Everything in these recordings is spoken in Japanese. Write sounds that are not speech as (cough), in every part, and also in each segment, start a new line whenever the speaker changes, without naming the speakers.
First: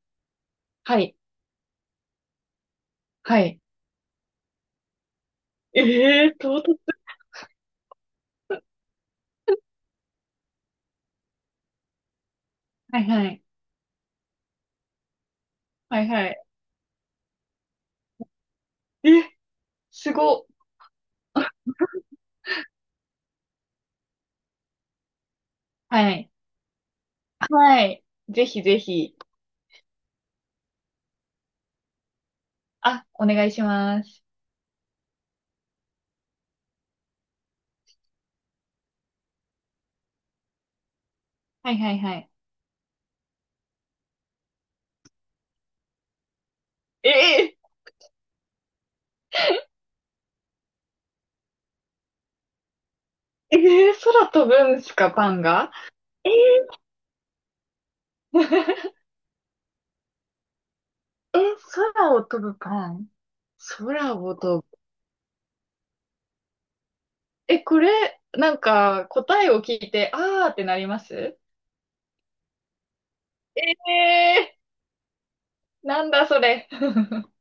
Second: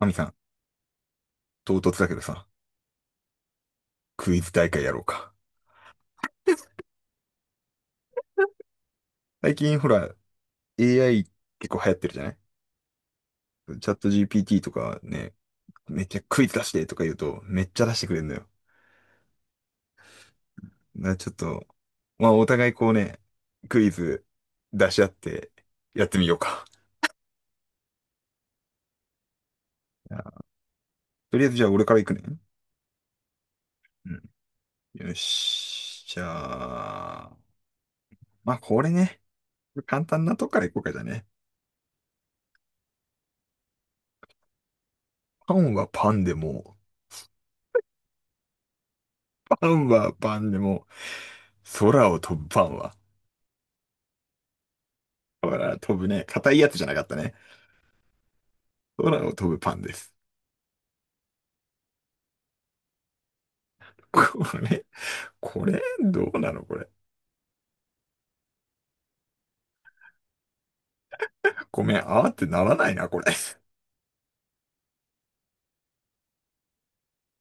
アミさん、
はい。
唐突だけどさ、
はい。
クイズ大会やろうか。
ええー、唐突。
(laughs) 最近ほら、AI 結構流行ってるじゃない？
はいはい。
チャット GPT とかね、
は
めっ
い
ちゃ
は
ク
い。
イズ出してとか言うと、めっちゃ出してくれるのよ。
え、すご。
だからちょっと、まあお互いこうね、クイズ出し合ってやっ
は
てみ
い。
ようか。
はい。ぜひぜひ。
じゃあとりあえずじゃあ俺から行くね。
あ、お願いしま
う
す。
ん。よし。じゃあ、まあこれね、簡単なとこから行こうかじゃあね。
はいはいはい。
パンはパンでも、
ええ
パンはパンでも、空を飛ぶパンは？
ええ、空飛ぶんすか、パン
だか
が？
ら飛ぶね、
ええ
硬いやつじゃなかったね。
(laughs)
空を飛ぶパンです。
え、空を飛ぶパン、空を
こ
飛ぶ。
れ、これ、どうなのこれ。
え、これ、なんか、答えを聞いて、あーってなります？
ごめん、あーってならないな、これ。
ええ、なんだそれ。(laughs)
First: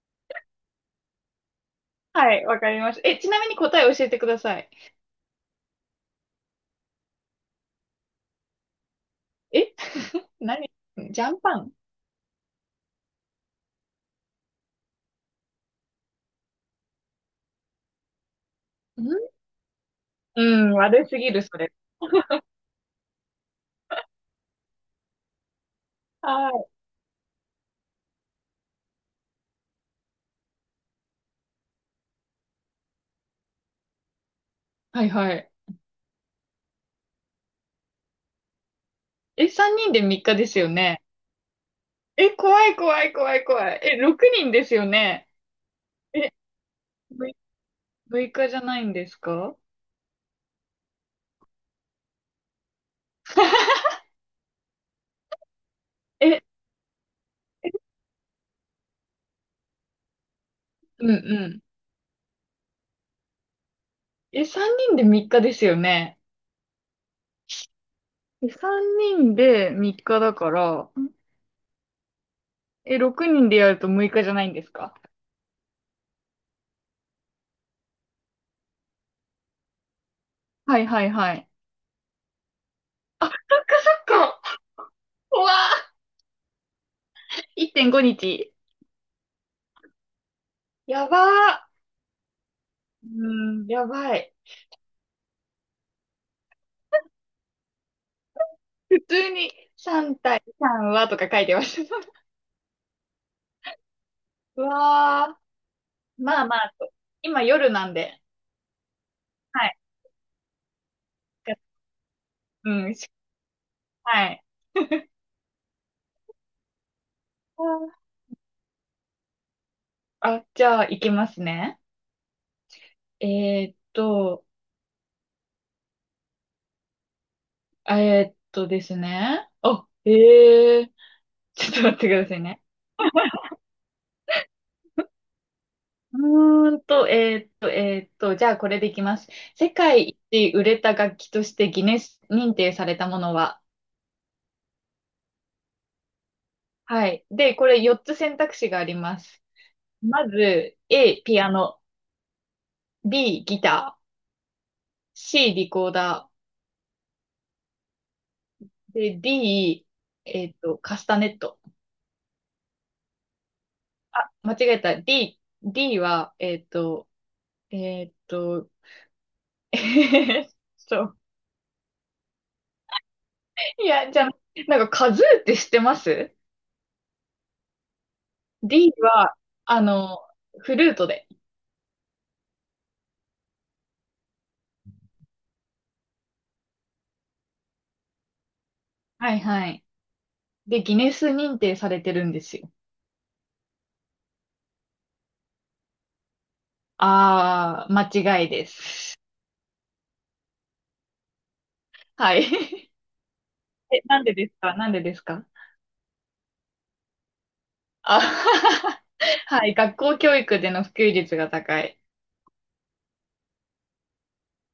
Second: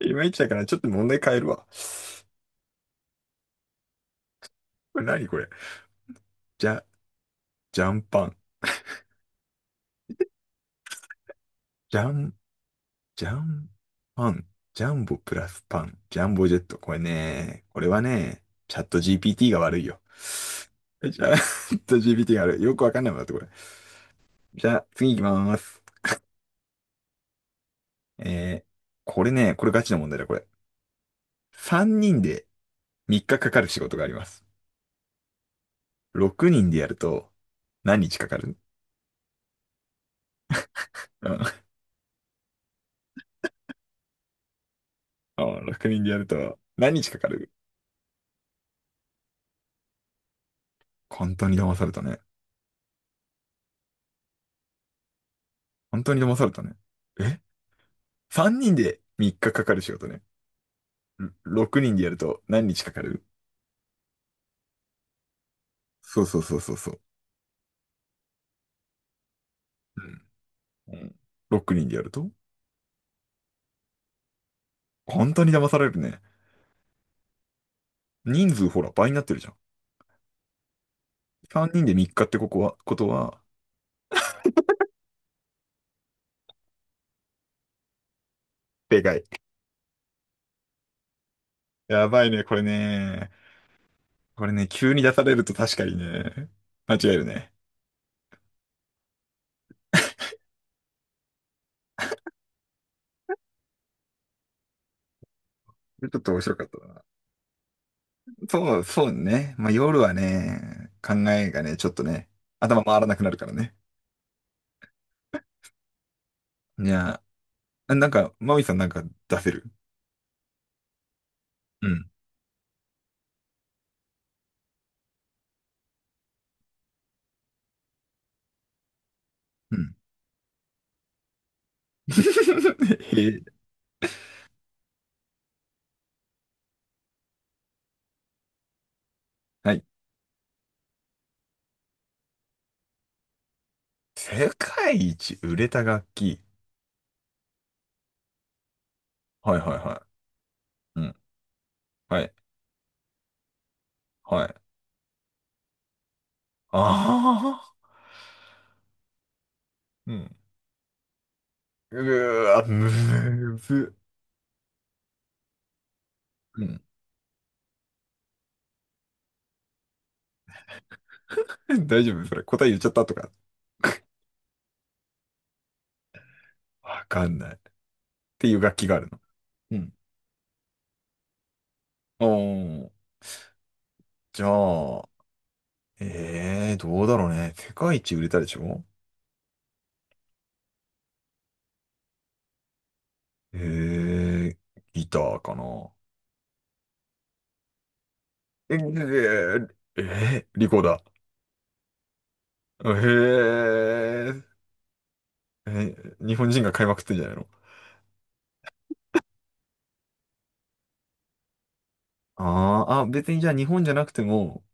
いまいちだから、ちょっと問題変えるわ。
はい、わかりました。え、ちなみに答え教えてください。
これ何これ。じゃ、ジャンパン。
え (laughs) 何？ジャンパンん？
ジャン、ジャンパン。ジャンボプラスパン。ジャンボジェット。これはね、チャット GPT が悪いよ。
うん、悪
チ
すぎ
ャ
る、それ。
ット GPT が悪い。よくわかんないもんだって、これ。じゃあ、次行きまーす。
はい。
えー、これガチな問題だ、これ。3人で3日かかる仕事があります。
はいはい。
6人でやると、何日かかる？
え、3人で3日ですよね。
うん。(laughs)
え、怖い怖い怖い怖い。え、6人ですよね。
あ、6人でやる
え、
と、何日かかる？
6、日じゃないんですか？
本当に騙されたね。
(laughs)
本当に騙
え、
されたね。え ?3 人で3日かかる仕事ね。
うんうん。
6人でやると何日かかる？
え、3人で3日ですよね。
そうそうそうそうそう。
え、3人で3日だから、
う
ん。
ん。6人でやると？
え、6人でやると6日じゃないんですか？
本当に騙されるね。人数ほら倍になってるじゃん。
はいはいはい。
3人で3日ってことは、
なんか怖っ !1.5 日。
でかい。
やば
やばいね、これ
ー。
ね。
うーん、やばい。
これね、急に出されると確かにね、間違えるね。
普通に3対3はとか書いてました。(laughs) うわ
ちょっ
ー、
と面
まあ
白
ま
かっ
あ
た
と。
な。
今夜なんで。
そう、そうね。
は
まあ、
い。
夜はね、考えがね、ちょっとね、頭
うん、
回らなくなるからね。
はい。
いや、
あー、
なんか、マミさんなんか出せる？
あ、じゃあ行きますね。
うん。
えーっと、えですね。
う
あ、
ん。
えー、ちょっと待ってくださいね。
(laughs) へえ。
じゃあこれでいきます。世
はい。
界一売れた楽器としてギネス認定されたものは？
世界一売れた楽器。
はい。で、これ4つ選択肢があります。
はいはいは
まず、
い。うん。
A、ピアノ。
はい。
B、ギター。
はい。
C、リコーダ
ああ。
ー。で、D、
うん。
カスタネット。
うーわ、むず。
あ、間違えた。D は、
うん。
えっと、(laughs) えっと、
(laughs) 大丈夫それ？答え言っちゃったとか。
いや、じゃあ、なんかカズーって知ってます
わかんない。っていう楽器
?D
があるの。
は、
う
あ
ん。
の、フルートで。
おー。じゃあ、ええどうだろうね。世界一売れたでしょ？
はいはい。で、ギネス認定されてるんですよ。
ええギターかな。
あー、間違いで
え
す。
えええリコーダー。
はい。(laughs) え、なんでです
え
か？なんでですか？
ええ日本人が買いまくってんじゃないの？
あ (laughs) はい。学校教育での普及率が高い。
ああー、あ、別にじゃあ日本じゃなくても、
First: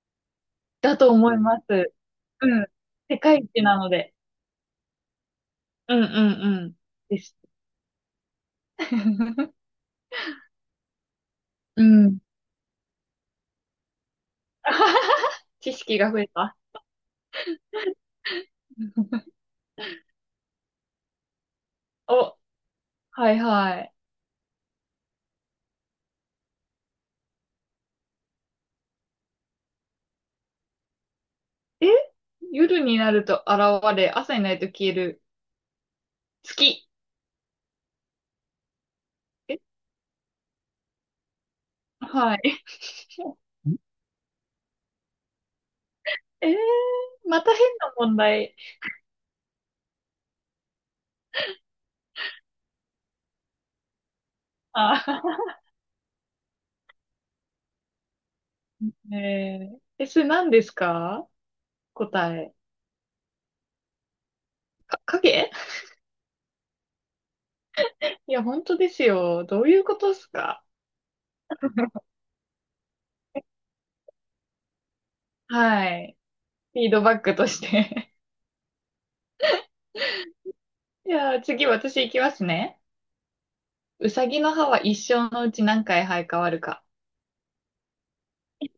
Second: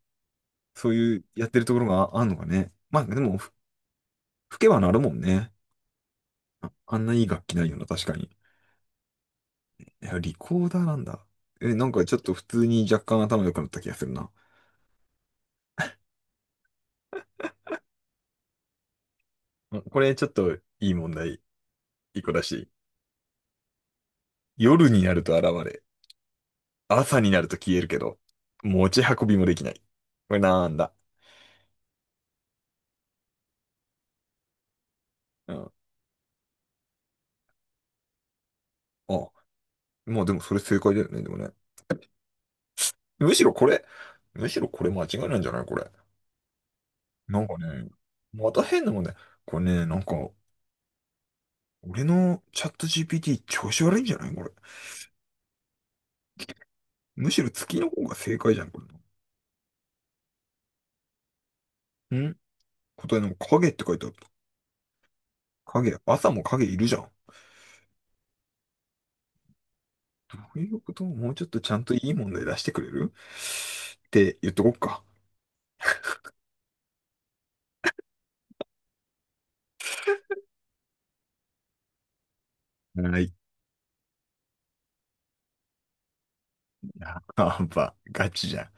そう
だと
いう
思い
やって
ま
るところ
す。
があんのか
うん。
ね。まあで
世
も、
界一なので。
吹けばなるもんね。
うんうんう
あ、
ん。
あんな
で
いい
す。
楽器ないよな、確かに。
(laughs)
いや、リコーダーなんだ。え、
う
なんかちょ
ん。
っと普通に若干頭良くなった気がするな。
(laughs) 知識が増えた。
あ、これちょっといい問題、一個
お、
だし。
はいはい。
夜になると現れ。朝になると消えるけど、持ち運びもできない。これなんだ？
え、夜になると現れ、朝になると消える。
うん。
月。
あ、
え、
まあでもそれ正解だよね、でもね。
はい。
むしろこ
ん。
れ、むしろこれ間違いないんじゃないこれ。な
ま
ん
た
か
変
ね、
な問
ま
題。
た変なもんね。これね、なんか、俺のチャット GPT 調子悪いんじゃないこれ？
あ (laughs)
むしろ月の方が正解じゃん、これ。
え、それ何ですか？答
ん
え？
答えの影って書いてある。
か、影？
影、朝も影いるじゃん。
いや、本当ですよ。どういうことです
どう
か？
いうこと？もうちょっとちゃんといい問題出してくれるって言っとこっか。
はい。フィードバックとして。じゃあ次私行きますね。
はい。
うさぎの歯は一生のうち何回生え変わるか？
やっぱ、ガチじゃん。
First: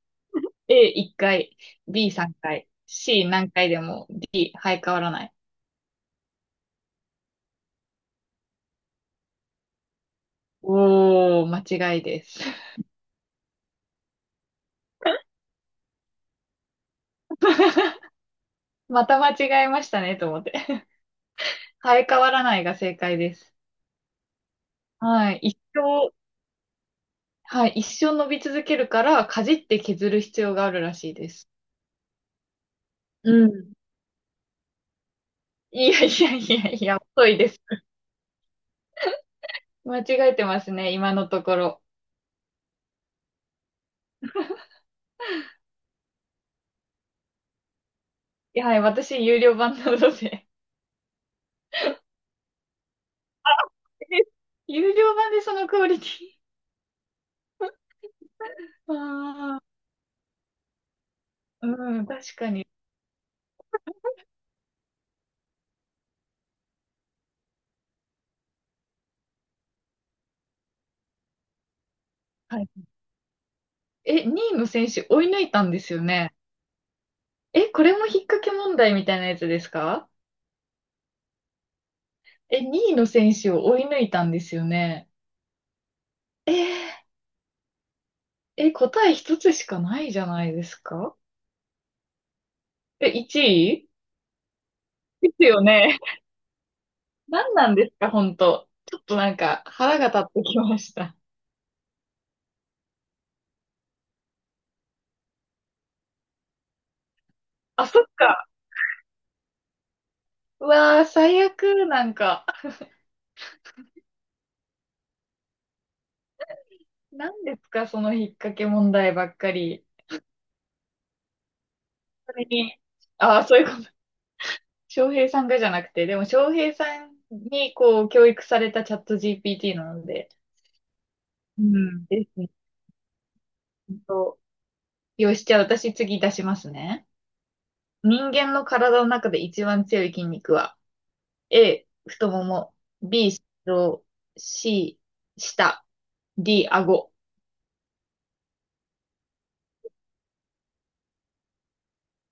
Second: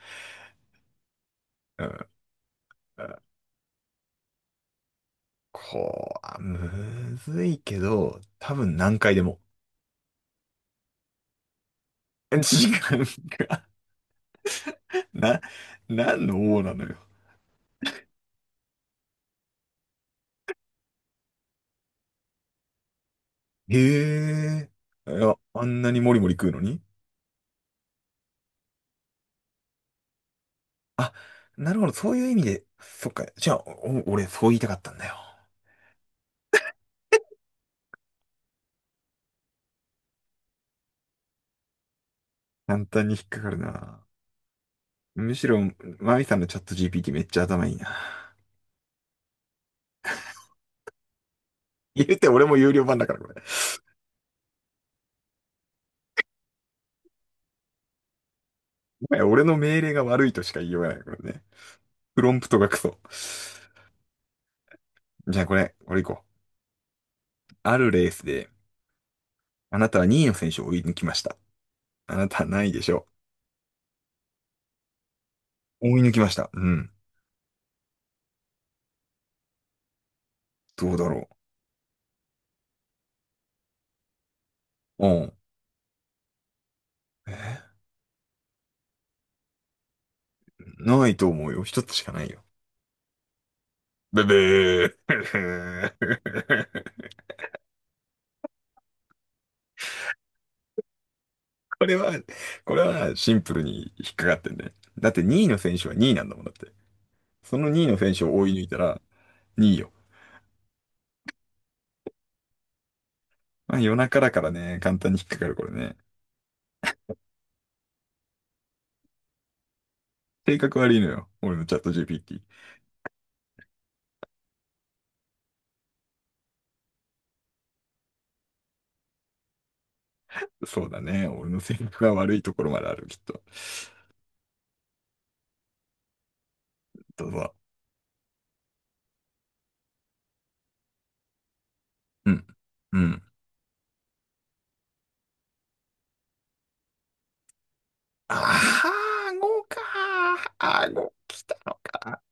A1 回、
うん。
B3 回、C 何回でも、 D 生え変わらない。
こう、むずいけど、多分何回でも。
おー、間違いです。
(laughs) 時間が、な、何の王なのよ。
(laughs) また間違えましたねと思って。生え変わらないが正解です。
へえ。い
は
や、
い。一
あんなにモ
生、
リモリ食うのに？
はい。一生伸び続けるから、かじって削る必要があるらし
あ、
いです。
なるほど、そういう意味で、そっか。
う
じゃあ、
ん。
俺、そう言いたかったんだよ。
いやいやいやいや、遅いです。間違えてますね、今のところ。
簡単に引っかかるな。むしろ、マミさんのチャット GPT めっちゃ頭いいな。
いや、はい。私、有料版なので。
言うて俺も有料版だから、これ。も
(laughs) 有料版でそのクオリティ。(laughs)
はや俺の
ああ、
命令が悪いとしか言いようがない、これね。
うん、
プロ
確
ン
か
プト
に。
がクソ。じゃあ、これ行こう。あるレースで、あなたは2位の選手を追い抜きました。あなたは？
は
な
い。
いでしょ
え、2位の選手追い抜いたんで
う。
す
追
よ
い抜きま
ね。
した。うん。
え、これも引っ掛け問題みたいなやつですか？
どうだろ
え、2位の選手を追い抜いたんですよ
う。う
ね。
ん。え？
え、答え一つしかないじゃないです
ない
か？
と思うよ。一つしかないよ。
え、1位
ブブ
ですよね。(laughs)
ー。
何なんですか、本当。ちょっとなんか腹が立ってきました。
(laughs) これは、これはシンプルに引っかかってんね。だって2位の選手は2位なんだもんだって。その2位
あ、
の
そっ
選手を
か。
追い抜いたら2位よ。
うわー、最悪、なんか。
まあ夜中だからね、簡単に引っかかるこれね。
何ですか、その引っ掛け問題ばっかり。
性格悪いのよ。俺のチャット
そ
GPT。
れに、ああ、そういうこと。翔平さんがじゃなくて、でも翔平さんにこう教育されたチャット GPT なので、
そうだね。俺の
う
性格
ん。
が
で
悪
す
い
ね。
ところまである、きっと。
本当。よし、じゃあ私次出しますね。
どうぞ。
人間の体の中で一番強い筋肉は、A、太
う
も
ん。
も、
うん。
B、心臓、C、舌、D、顎。
ああ、顎か。顎来たのか。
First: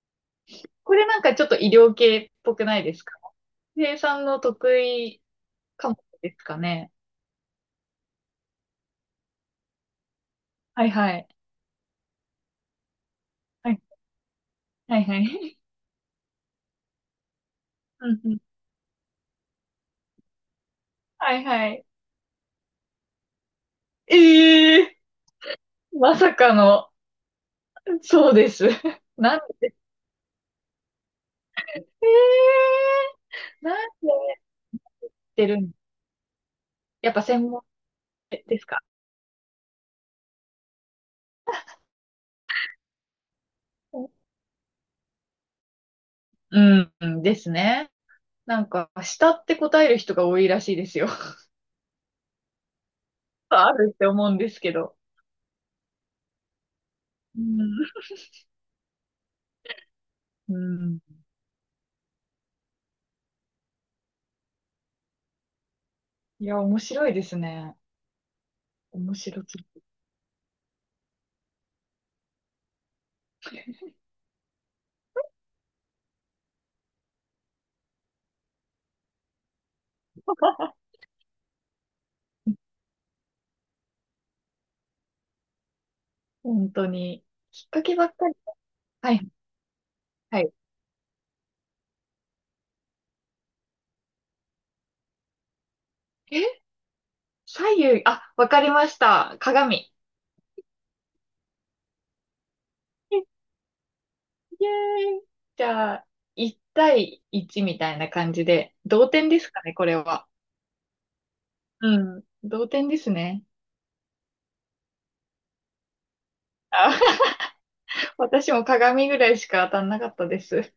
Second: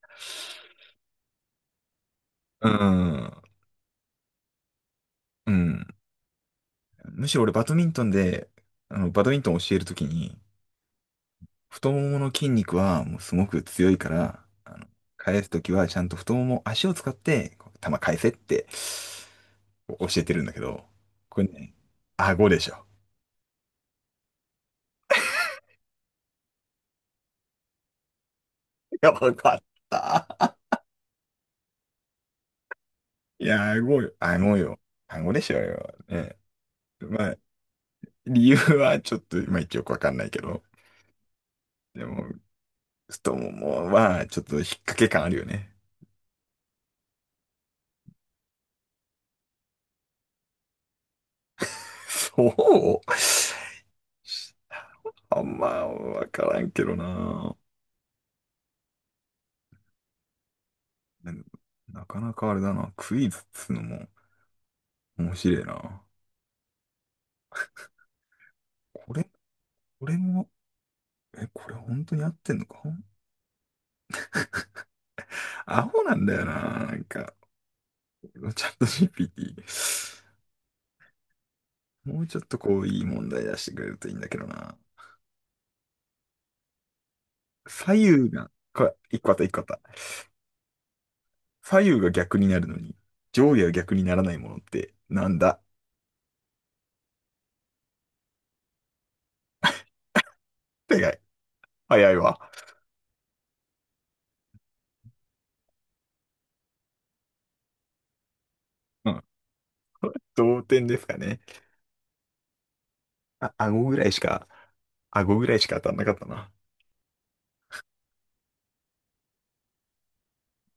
これなんかちょっと医療系っぽく
う
ないですか？
ん。
翔平井さんの得意
うん。
科目ですかね。
むしろ俺バドミントンで、バドミントン教えるときに、
はいはい。
太ももの筋肉はもうすごく
はい
強いから、
はいは
返す
い。
ときはちゃんと太もも、足を使って、こう球
(laughs) う
返
ん
せ
う
っ
ん。
てこう教えてるんだけど、
は
こ
い
れ
は
ね、
い。
顎でしょ。
ええー、まさかの、そうです。
(laughs) や
(laughs)
ば
なん、
かった。
え
いや、
なん
顎
で
よ。
やっ
顎よ。顎で
て
しょ
る
う
ん？
よ。ね。
やっぱ
まあ、
専門
理由
ですか？
はちょっと、まあ一応よくわかんないけど、でも、ちょっともうまあ、ちょっと引っ掛け感あるよね。
うん、うんですね。なんか、下って答える人が多いらしいですよ。(laughs)
そう。
あるって思うんですけど。
あんまわからんけど
う
な。
ん。うん。
なんなかなかあれだな。クイズっつうのも面白いな。
いや、面白いですね。
こ
面
れ、
白すぎ。
これも、え、これ本当に合ってんのか？アホなんだよな。なんか、チャット GPT。もうちょっとこう、いい問題出してくれるといいんだけどな。
本当に。きっか
左
けばっか
右
り。
が、これ、
は
一
い、
個あった、一個あった。
はい。
左右が逆になるのに、上下が逆にならないものってなんだ？
え、左右、あ、わかりました。鏡。
って早いわ。
イエーイ！じゃあ、1対1みたいな感じで、同
うん。
点ですかね、これ
(laughs)
は。
同点ですかね。
うん、同点ですね。
あ、顎ぐらいしか当たんなかったな。
あ、(laughs) 私も鏡ぐらいしか当たんなかったです。